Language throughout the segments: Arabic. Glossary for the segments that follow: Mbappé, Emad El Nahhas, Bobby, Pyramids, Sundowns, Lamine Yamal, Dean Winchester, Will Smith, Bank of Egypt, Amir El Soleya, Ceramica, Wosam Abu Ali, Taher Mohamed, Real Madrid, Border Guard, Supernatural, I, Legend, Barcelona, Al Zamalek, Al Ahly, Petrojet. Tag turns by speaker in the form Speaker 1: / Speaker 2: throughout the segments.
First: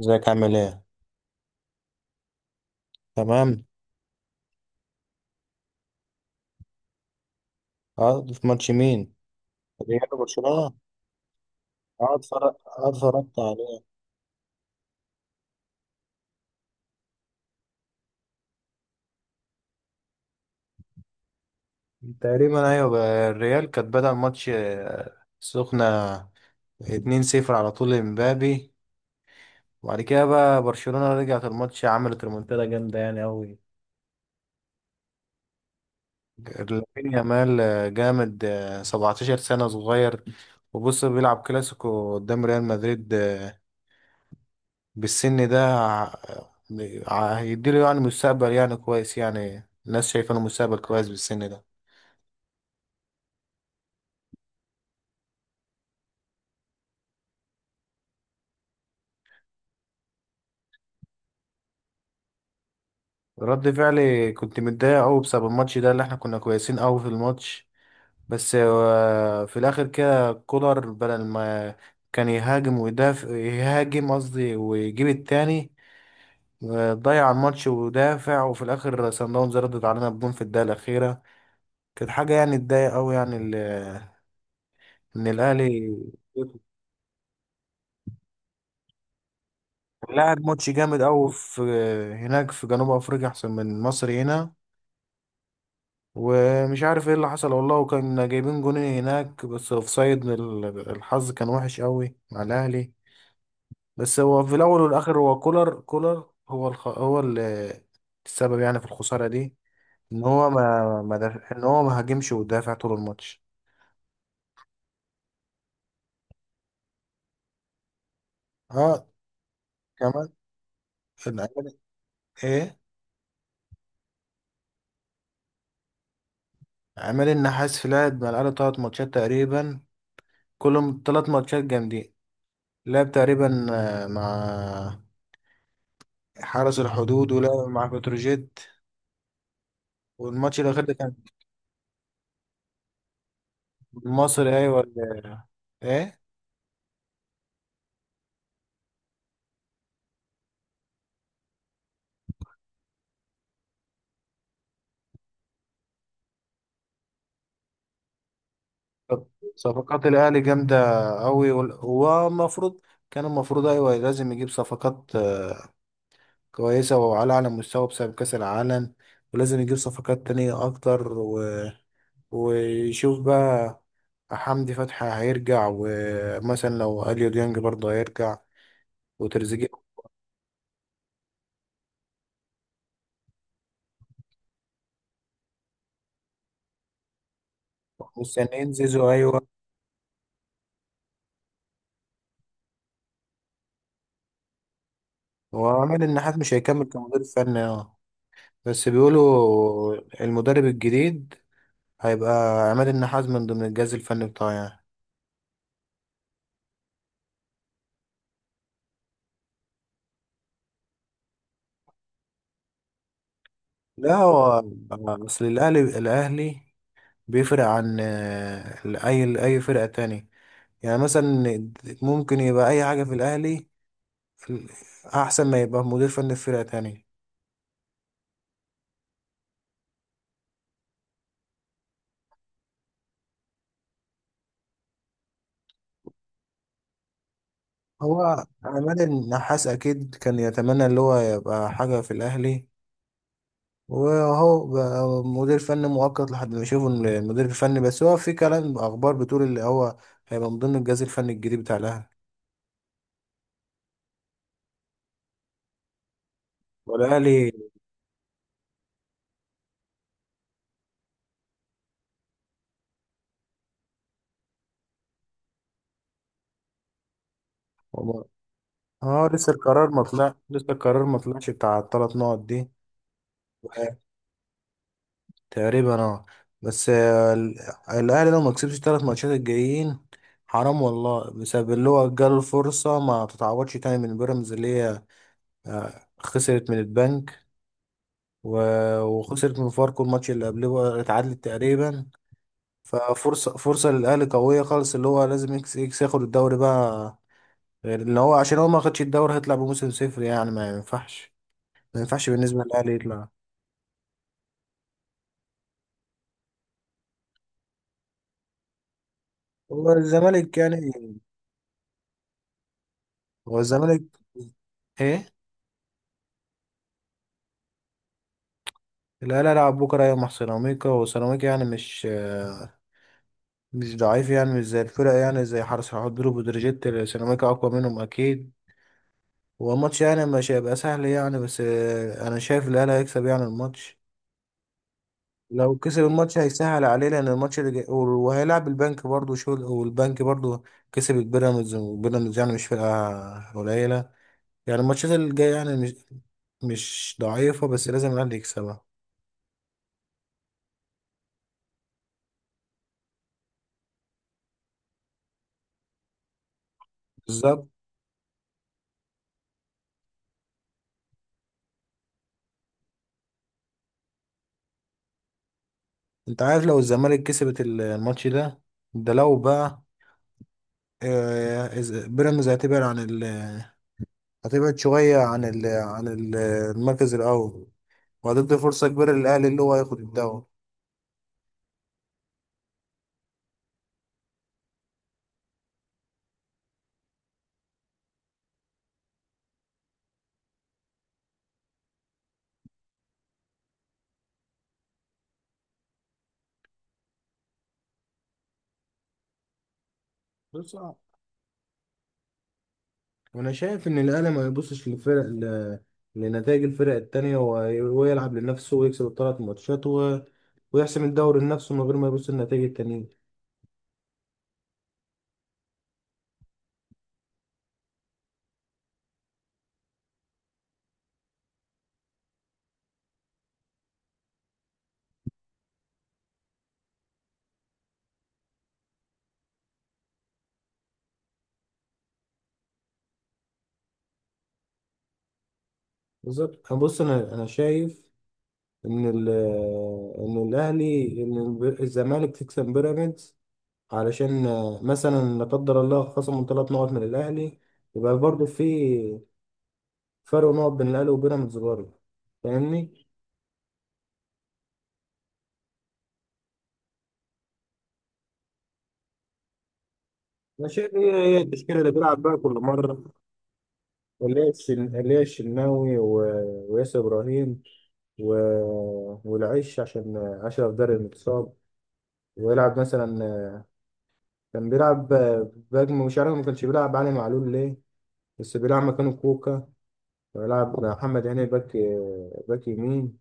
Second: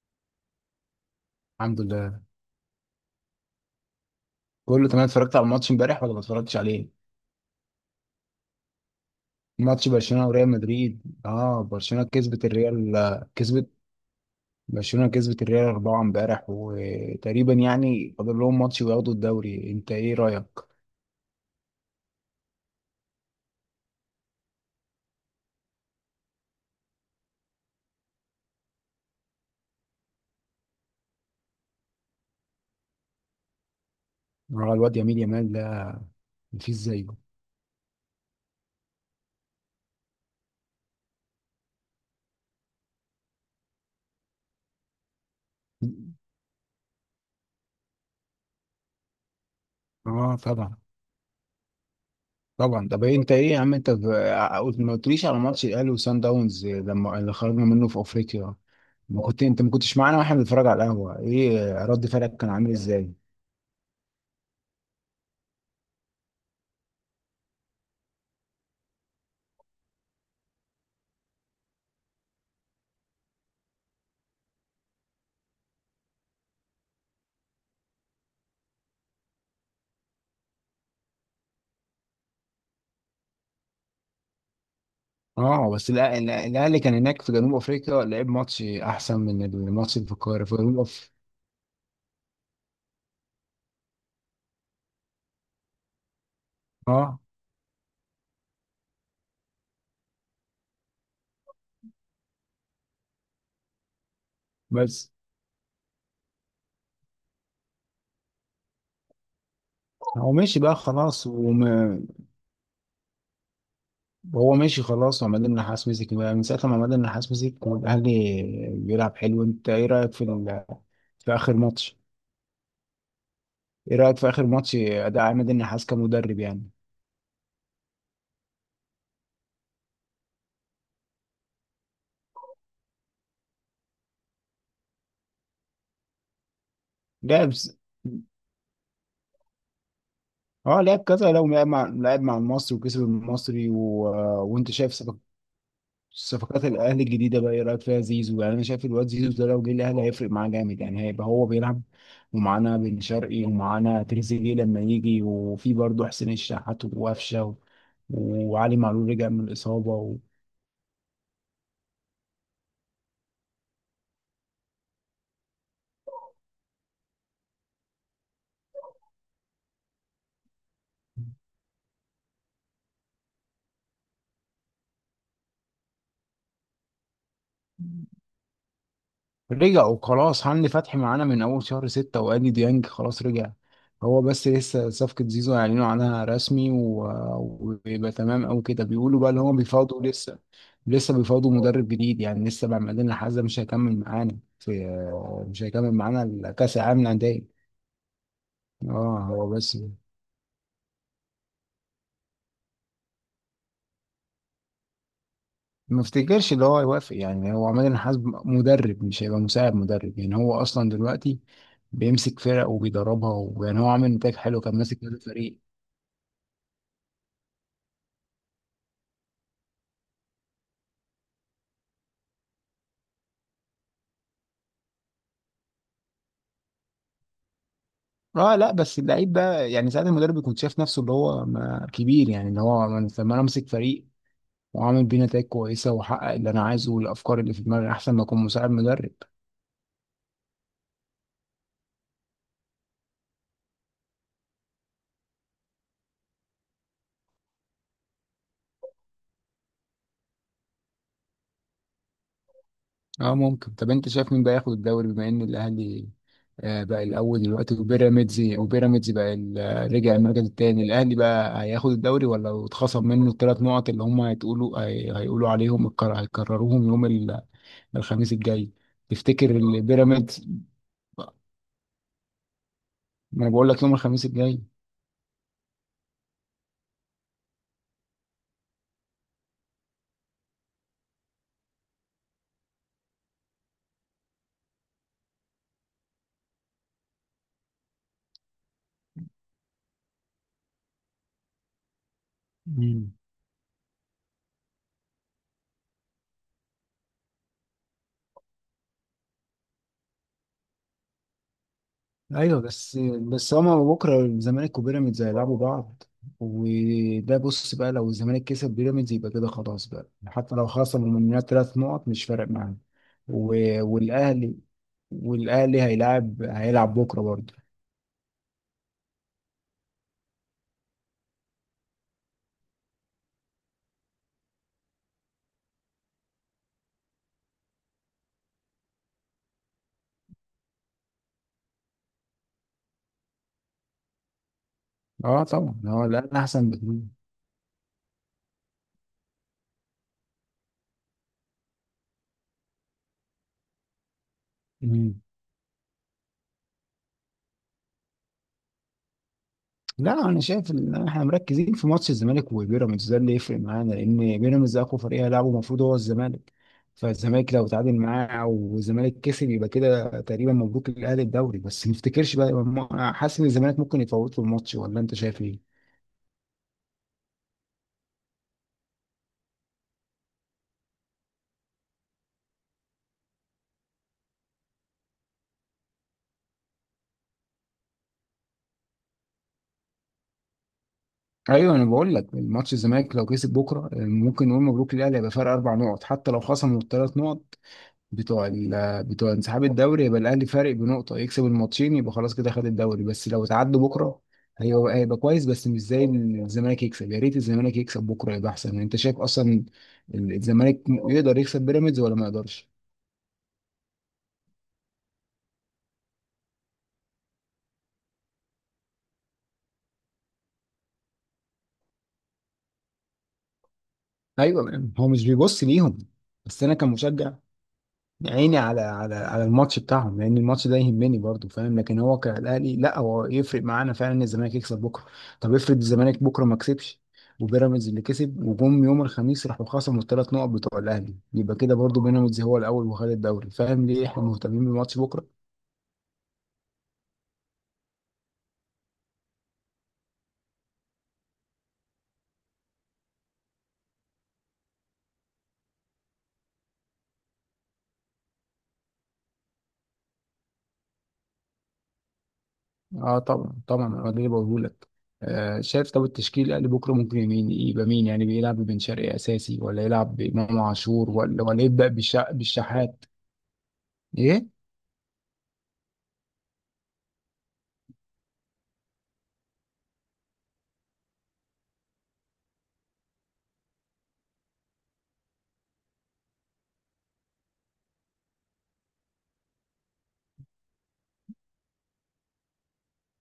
Speaker 1: ازيك عامل ايه؟
Speaker 2: الحمد لله،
Speaker 1: تمام.
Speaker 2: كله تمام. اتفرجت على الماتش امبارح ولا ما اتفرجتش عليه؟
Speaker 1: اه، في ماتش مين؟
Speaker 2: ماتش
Speaker 1: الريال
Speaker 2: برشلونة وريال
Speaker 1: وبرشلونة؟
Speaker 2: مدريد. اه، برشلونة
Speaker 1: اه،
Speaker 2: كسبت
Speaker 1: اتفرج. اه،
Speaker 2: الريال.
Speaker 1: اتفرجت
Speaker 2: كسبت
Speaker 1: عليه.
Speaker 2: برشلونة كسبت الريال 4 امبارح، وتقريبا يعني فاضل لهم ماتش وياخدوا الدوري. انت ايه رأيك؟
Speaker 1: تقريبا، ايوه بقى. الريال كانت بدأ الماتش، سخنة، 2-0 على طول لمبابي. وبعد كده بقى برشلونة رجعت الماتش، عملت ريمونتادا جامدة يعني أوي.
Speaker 2: اه، الواد يمين يامال ده مفيش زيه.
Speaker 1: لامين يامال جامد، 17 سنة، صغير. وبص بيلعب كلاسيكو قدام ريال مدريد. بالسن ده هيديله يعني مستقبل يعني كويس، يعني الناس شايفه
Speaker 2: اه،
Speaker 1: انه
Speaker 2: طبعا
Speaker 1: مستقبل كويس بالسن ده.
Speaker 2: طبعا. طب إيه؟ انت ايه يا عم؟ انت ما قلتليش على ماتش الاهلي وسان داونز لما اللي خرجنا منه في افريقيا. ما كنت انت ما كنتش معانا واحنا بنتفرج على القهوة، ايه رد فعلك كان عامل ازاي؟
Speaker 1: رد فعلي كنت متضايق قوي بسبب الماتش ده، اللي احنا كنا كويسين قوي في الماتش. بس في الاخر كده كولر، بدل ما كان يهاجم ويدافع، يهاجم قصدي ويجيب التاني. ضيع الماتش ودافع، وفي الاخر سان داونز ردت علينا بجون في الدقيقه الاخيره. كانت حاجه يعني تضايق قوي، يعني ان
Speaker 2: اه، بس
Speaker 1: الاهلي
Speaker 2: الاهلي كان هناك في جنوب افريقيا، لعب ماتش احسن من الماتش اللي في
Speaker 1: لاعب
Speaker 2: القاهره، في
Speaker 1: ماتش
Speaker 2: جنوب
Speaker 1: جامد
Speaker 2: أف...
Speaker 1: قوي في هناك في جنوب افريقيا، احسن من مصر هنا. ومش عارف ايه
Speaker 2: اه،
Speaker 1: اللي حصل والله، وكان جايبين جونين هناك بس اوفسايد. الحظ كان وحش قوي مع الاهلي. بس هو في الاول
Speaker 2: بس
Speaker 1: والاخر هو كولر. كولر هو السبب يعني في الخسارة دي، ان
Speaker 2: هو
Speaker 1: هو
Speaker 2: ماشي بقى خلاص وم...
Speaker 1: ما هاجمش ودافع طول الماتش.
Speaker 2: وهو ماشي خلاص، وعماد النحاس مسك بقى. من ساعه ما عماد النحاس مسك والاهلي
Speaker 1: اه،
Speaker 2: بيلعب حلو. انت ايه رايك
Speaker 1: كمان.
Speaker 2: في اخر
Speaker 1: العماد-
Speaker 2: ماتش؟
Speaker 1: ايه.
Speaker 2: ايه رايك في اخر ماتش اداء عماد النحاس كمدرب يعني؟
Speaker 1: عماد النحاس في لعب مع الاهلي 3 ماتشات تقريبا، كلهم 3 ماتشات جامدين. لعب تقريبا مع حرس الحدود،
Speaker 2: لعب
Speaker 1: ولعب
Speaker 2: س-
Speaker 1: مع بتروجيت. والماتش
Speaker 2: اه،
Speaker 1: الأخير ده
Speaker 2: لعب
Speaker 1: كان
Speaker 2: كذا. لو لعب مع المصري وكسب المصري.
Speaker 1: المصري،
Speaker 2: وانت
Speaker 1: أيوة.
Speaker 2: شايف
Speaker 1: ولا إيه؟
Speaker 2: صفقات الاهلي الجديده بقى، ايه رايك فيها؟ زيزو يعني، انا شايف الواد زيزو ده لو جه الاهلي هيفرق معاه جامد يعني، هيبقى هو بيلعب. ومعانا بن شرقي، ومعانا تريزيجيه لما يجي، وفي برضه حسين الشحات وقفشه، و- وعلي معلول
Speaker 1: طب،
Speaker 2: رجع من
Speaker 1: صفقات
Speaker 2: الاصابه.
Speaker 1: الأهلي جامدة أوي. هو المفروض، كان المفروض، أيوة لازم يجيب صفقات كويسة وعلى أعلى مستوى بسبب كأس العالم. ولازم يجيب صفقات تانية أكتر، و... ويشوف بقى. حمدي فتحي هيرجع، ومثلا لو أليو ديانج برضه هيرجع،
Speaker 2: رجع
Speaker 1: وتريزيجيه.
Speaker 2: وخلاص. هاني فتحي معانا من اول شهر 6، وادي ديانج خلاص رجع. هو بس لسه صفقة زيزو هيعلنوا عنها رسمي و- ويبقى تمام او
Speaker 1: مستنيين
Speaker 2: كده.
Speaker 1: زيزو،
Speaker 2: بيقولوا بقى ان
Speaker 1: أيوة.
Speaker 2: هو بيفاوضوا لسه. لسه بيفاوضوا مدرب جديد يعني لسه بقى بعدين، لحد مش هيكمل معانا في مش
Speaker 1: هو
Speaker 2: هيكمل
Speaker 1: عماد النحات
Speaker 2: معانا
Speaker 1: مش
Speaker 2: كاس
Speaker 1: هيكمل
Speaker 2: العالم
Speaker 1: كمدير فني.
Speaker 2: للانديه.
Speaker 1: اه، بس
Speaker 2: اه، هو بس
Speaker 1: بيقولوا المدرب الجديد هيبقى عماد النحاس من ضمن الجهاز الفني بتاعه يعني.
Speaker 2: ما افتكرش ان هو يوافق يعني. هو عماد النحاس مدرب، مش هيبقى مساعد مدرب يعني. هو اصلا دلوقتي بيمسك فرق وبيدربها، ويعني هو عامل
Speaker 1: لا،
Speaker 2: نتائج حلو،
Speaker 1: هو
Speaker 2: كان ماسك كذا
Speaker 1: اصل
Speaker 2: فريق.
Speaker 1: الاهلي، بيفرق عن اي فرقة تاني. يعني مثلا ممكن يبقى اي حاجة في الاهلي، في- احسن ما يبقى مدير فني في فرقة تانية.
Speaker 2: اه، لا. بس اللعيب ده يعني، ساعات المدرب بيكون شايف نفسه اللي هو كبير يعني. اللي هو لما انا امسك فريق وعامل بيه نتائج كويسه واحقق اللي انا عايزه والافكار اللي في دماغي، احسن ما اكون
Speaker 1: هو
Speaker 2: مساعد
Speaker 1: عماد
Speaker 2: مدرب.
Speaker 1: النحاس اكيد كان يتمنى اللي هو يبقى حاجة في الاهلي، وهو بقى مدير فني مؤقت لحد ما يشوفوا المدير الفني. بس هو في كلام اخبار بتقول اللي هو هيبقى من ضمن الجهاز الفني الجديد بتاع الاهلي.
Speaker 2: اه، ممكن. طب انت شايف مين بقى ياخد الدوري بما ان الاهلي بقى الاول
Speaker 1: والاهلي
Speaker 2: دلوقتي؟ وبيراميدز بقى رجع المركز الثاني. الاهلي بقى هياخد الدوري ولا اتخصم منه الثلاث نقط اللي هم هيتقولوا هيقولوا عليهم هيكرروهم يوم
Speaker 1: وما-
Speaker 2: الخميس الجاي؟
Speaker 1: اه،
Speaker 2: تفتكر البيراميدز؟
Speaker 1: لسه القرار ما طلعش بتاع ال3 نقط دي.
Speaker 2: ما انا بقول لك يوم الخميس الجاي.
Speaker 1: تقريبا، اه. بس الاهلي لو ما كسبش ال3 ماتشات الجايين، حرام والله، بسبب اللي هو جاله الفرصه ما تتعوضش تاني، من بيراميدز اللي هي خسرت من البنك، وخسرت من فاركو. الماتش اللي قبله اتعادلت تقريبا.
Speaker 2: مم.
Speaker 1: فرصة للأهلي قوية خالص، اللي هو لازم إكس ياخد الدوري بقى. غير اللي هو، عشان هو ما خدش الدوري هيطلع بموسم صفر يعني، ما ينفعش، ما ينفعش
Speaker 2: ايوه.
Speaker 1: بالنسبة للأهلي
Speaker 2: بس
Speaker 1: يطلع.
Speaker 2: هما بكره الزمالك وبيراميدز هيلعبوا بعض. وده بص بقى، لو الزمالك كسب بيراميدز يبقى كده خلاص
Speaker 1: هو
Speaker 2: بقى، حتى
Speaker 1: الزمالك
Speaker 2: لو
Speaker 1: يعني.
Speaker 2: خسر من ثلاث نقط مش فارق معاه.
Speaker 1: هو
Speaker 2: و-
Speaker 1: الزمالك
Speaker 2: والاهلي
Speaker 1: إيه؟
Speaker 2: والاهلي هيلعب بكره برضه.
Speaker 1: الأهلي هيلعب بكرة، أيوة، مع سيراميكا. وسيراميكا يعني مش ضعيف، يعني مش زي الفرق، يعني زي حرس حدود وبتروجيت. سيراميكا أقوى منهم أكيد. هو الماتش يعني مش هيبقى سهل يعني، بس أنا شايف الأهلي هيكسب يعني الماتش.
Speaker 2: اه،
Speaker 1: لو
Speaker 2: طبعا.
Speaker 1: كسب
Speaker 2: هو
Speaker 1: الماتش
Speaker 2: الاهلي احسن
Speaker 1: هيسهل
Speaker 2: بكتير.
Speaker 1: عليه، لان الماتش اللي جاي وهيلعب البنك برضه شغل. والبنك برضه كسب البيراميدز، وبيراميدز يعني مش فرقة قليلة. يعني الماتشات اللي جاية يعني مش ضعيفة، بس لازم الاهلي يكسبها.
Speaker 2: لا، انا شايف ان احنا مركزين في ماتش الزمالك وبيراميدز ده، اللي يفرق معانا لان بيراميدز اقوى فريق هيلعبه المفروض هو الزمالك. فالزمالك لو
Speaker 1: بالظبط.
Speaker 2: تعادل معاه والزمالك كسب يبقى كده تقريبا مبروك للاهلي الدوري. بس ما افتكرش بقى، حاسس ان الزمالك ممكن يتفوت في الماتش، ولا انت شايف ايه؟
Speaker 1: انت عارف لو الزمالك كسبت الماتش ده، ده لو بقى بيراميدز هتبعد شوية المركز الأول، وهتدي فرصة كبيرة للأهلي اللي هو هياخد الدوري.
Speaker 2: ايوه، انا بقول لك الماتش الزمالك لو كسب بكره ممكن نقول مبروك للاهلي، هيبقى فرق اربع نقط حتى لو خصموا الثلاث نقط بتوع بتوع انسحاب الدوري، يبقى الاهلي فارق بنقطه، يكسب الماتشين يبقى خلاص كده خد الدوري. بس لو اتعدوا بكره هيبقى كويس، بس مش زي إن الزمالك يكسب. يا ريت الزمالك يكسب بكره يبقى احسن يعني. انت شايف اصلا الزمالك يقدر يكسب بيراميدز ولا ما يقدرش؟
Speaker 1: وانا شايف ان الاهلي ما يبصش للفرق، لنتائج الفرق التانية، ويلعب لنفسه، ويكسب ال3 ماتشات، و... ويحسم الدوري لنفسه من غير ما يبص للنتائج التانية.
Speaker 2: ايوه، هو مش بيبص ليهم. بس انا كمشجع، عيني على الماتش بتاعهم، لان الماتش ده يهمني برضو، فاهم؟ لكن هو كالاهلي، لا هو يفرق معانا فعلا ان الزمالك يكسب بكره. طب افرض الزمالك بكره ما كسبش، وبيراميدز اللي كسب، وجم يوم الخميس راحوا خصموا الثلاث نقط بتوع الاهلي، يبقى كده برضو بيراميدز هو الاول وخد الدوري. فاهم ليه احنا مهتمين بالماتش بكره؟
Speaker 1: بالظبط. انا بص، انا شايف ان ال... ان الاهلي ان الب- الزمالك تكسب بيراميدز. علشان مثلا، لا قدر الله، خصموا 3 نقط من الاهلي، يبقى برضه في فرق نقط بين الاهلي وبيراميدز برضه. فاهمني؟
Speaker 2: اه، طبعا طبعا. انا ده اللي بقوله لك. شايف؟ طب التشكيل الاهلي بكره، ممكن يبقى مين يعني بيلعب؟ ببن شرقي اساسي، ولا يلعب بامام
Speaker 1: انا شايف
Speaker 2: عاشور،
Speaker 1: هي
Speaker 2: ولا
Speaker 1: التشكيلة
Speaker 2: يبدا
Speaker 1: اللي بيلعب بيها كل مرة،
Speaker 2: بالشحات؟
Speaker 1: اللي
Speaker 2: ايه،
Speaker 1: هي الشناوي، وياسر إبراهيم، و... والعش عشان أشرف داري المتصاب. ويلعب مثلا، كان بيلعب باك، مش عارف ما كانش بيلعب علي معلول ليه، بس بيلعب مكانه كوكا. ويلعب محمد هاني باك، باك يمين.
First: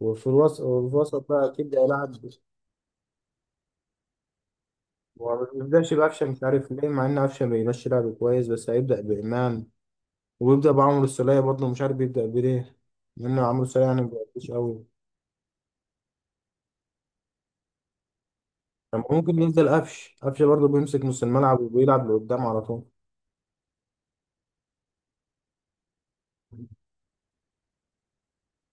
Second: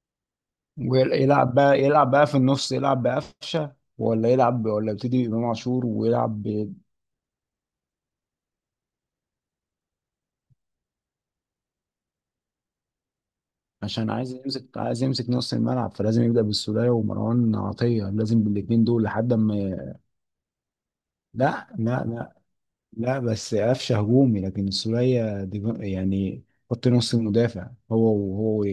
Speaker 1: وفي الوسط بقى
Speaker 2: ويلعب
Speaker 1: أكيد
Speaker 2: بقى يلعب
Speaker 1: هيلعب.
Speaker 2: بقى في النص. يلعب بقفشه، ولا يلعب، ولا يبتدي بامام
Speaker 1: وما
Speaker 2: عاشور
Speaker 1: بيبدأش بقفشة،
Speaker 2: ويلعب
Speaker 1: مش عارف
Speaker 2: ب...
Speaker 1: ليه، مع إن قفشة بيمشي لعب كويس، بس هيبدأ بإمام، ويبدأ بعمرو السولية. برضه مش عارف بيبدأ بليه، لأن عمرو السولية يعني ما
Speaker 2: عشان
Speaker 1: بيأديش أوي.
Speaker 2: عايز يمسك نص الملعب، فلازم يبدا بالسوليه ومروان عطيه، لازم بالاثنين
Speaker 1: طب
Speaker 2: دول لحد
Speaker 1: ممكن ينزل
Speaker 2: ما.
Speaker 1: قفش، برضه بيمسك نص الملعب
Speaker 2: لا، لا،
Speaker 1: وبيلعب
Speaker 2: لا،
Speaker 1: لقدام على طول.
Speaker 2: لا. بس قفشه هجومي، لكن سوريا يعني خط نص المدافع هو وهو و-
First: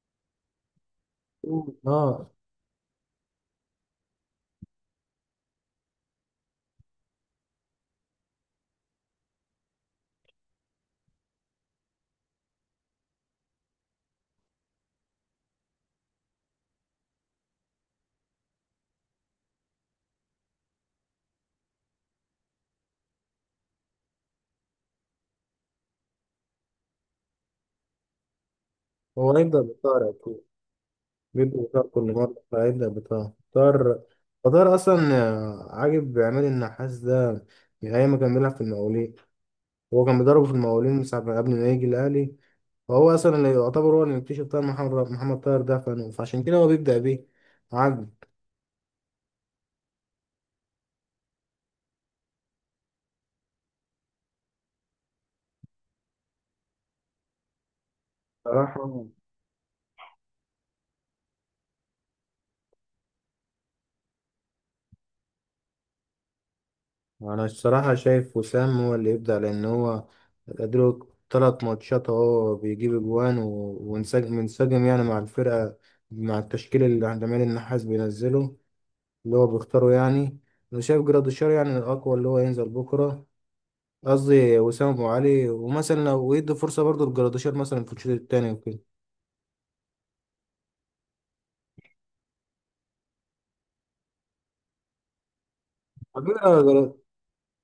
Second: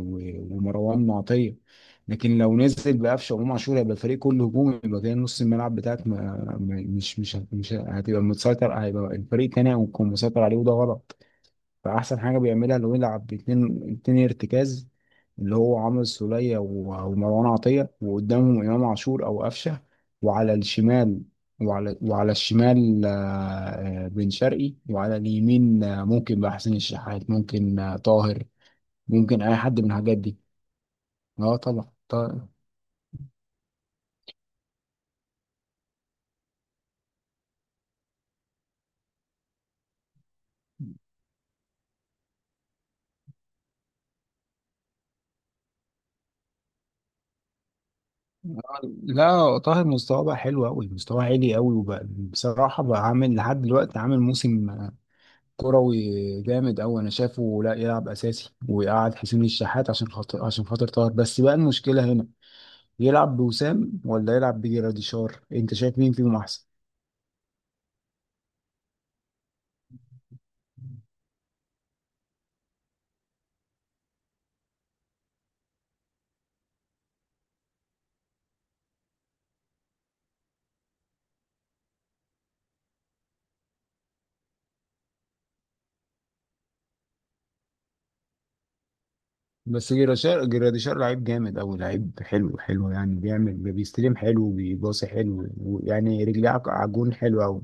Speaker 2: و- ومروان معطيه.
Speaker 1: اه،
Speaker 2: لكن لو نزل بقفشه وامام عاشور هيبقى الفريق كله هجومي، يبقى كده نص الملعب بتاعك مش هتبقى متسيطر، هيبقى الفريق التاني هيكون مسيطر عليه، وده غلط. فأحسن حاجة بيعملها لو يلعب باتنين، اتنين ارتكاز، اللي هو عمرو السولية و- ومروان عطية، وقدامهم إمام عاشور أو قفشة. وعلى الشمال، وعلى الشمال، بن شرقي. وعلى اليمين ممكن بقى حسين الشحات، ممكن طاهر،
Speaker 1: هو
Speaker 2: ممكن أي
Speaker 1: هيبدأ
Speaker 2: حد من
Speaker 1: بطار
Speaker 2: الحاجات دي.
Speaker 1: أكيد،
Speaker 2: اه،
Speaker 1: بيبدأ بطار
Speaker 2: طبعا،
Speaker 1: كل مرة،
Speaker 2: طاهر.
Speaker 1: فهيبدأ بطار. طار أصلا عاجب عماد النحاس ده من أيام ما كان بيلعب في المقاولين. هو كان بيضربه في المقاولين من ساعة قبل ما يجي الأهلي. فهو أصلا اللي يعتبر هو اللي مكتشف طاهر محمد، طاهر ده. فعشان كده هو بيبدأ بيه. عاجب.
Speaker 2: لا، طاهر مستواه بقى حلو أوي، مستواه عالي أوي. وبقى بصراحة بقى عامل لحد دلوقتي عامل موسم كروي جامد أوي. أنا شايفه لا، يلعب أساسي
Speaker 1: صراحة،
Speaker 2: ويقعد حسين الشحات عشان خاطر، طاهر. بس بقى المشكلة هنا، يلعب بوسام ولا يلعب بجراديشار؟ أنت شايف مين فيهم أحسن؟
Speaker 1: انا الصراحه شايف وسام هو اللي يبدا، لان هو ادرك 3 ماتشات اهو، بيجيب اجوان، وانسجم، يعني مع الفرقه، مع التشكيل اللي عند عماد النحاس بينزله، اللي هو بيختاره يعني. انا شايف جراديشار يعني الاقوى اللي هو ينزل بكره، قصدي وسام ابو علي. ومثلا لو يدي فرصه برضه لجراديشار مثلا في الشوط الثاني وكده.
Speaker 2: بس جراديشار لعيب جامد أوي، لعيب حلو حلو يعني، بيعمل، بيستلم حلو وبيباصي حلو، ويعني
Speaker 1: على
Speaker 2: رجليه
Speaker 1: فكره،
Speaker 2: عجون حلو أوي.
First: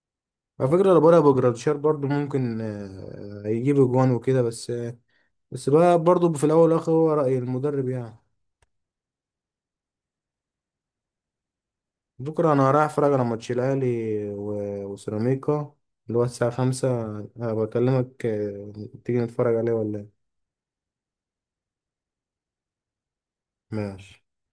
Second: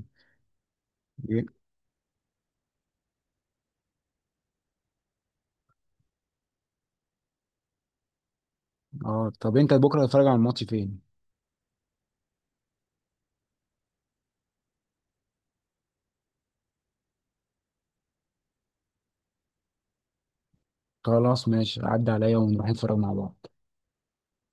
Speaker 1: لو بقى
Speaker 2: إيه؟
Speaker 1: جراديشار برضه ممكن يجيب اجوان وكده. بس بقى، برضه في الاول والاخر، هو راي المدرب يعني.
Speaker 2: اه، طب أنت بكرة هتتفرج على الماتش فين؟
Speaker 1: بكرة أنا رايح أتفرج على ماتش الأهلي وسيراميكا، اللي هو الساعة 5. بكلمك، تيجي نتفرج عليه ولا إيه؟
Speaker 2: خلاص ماشي، عدى عليا ونروح نتفرج مع بعض.
Speaker 1: ماشي.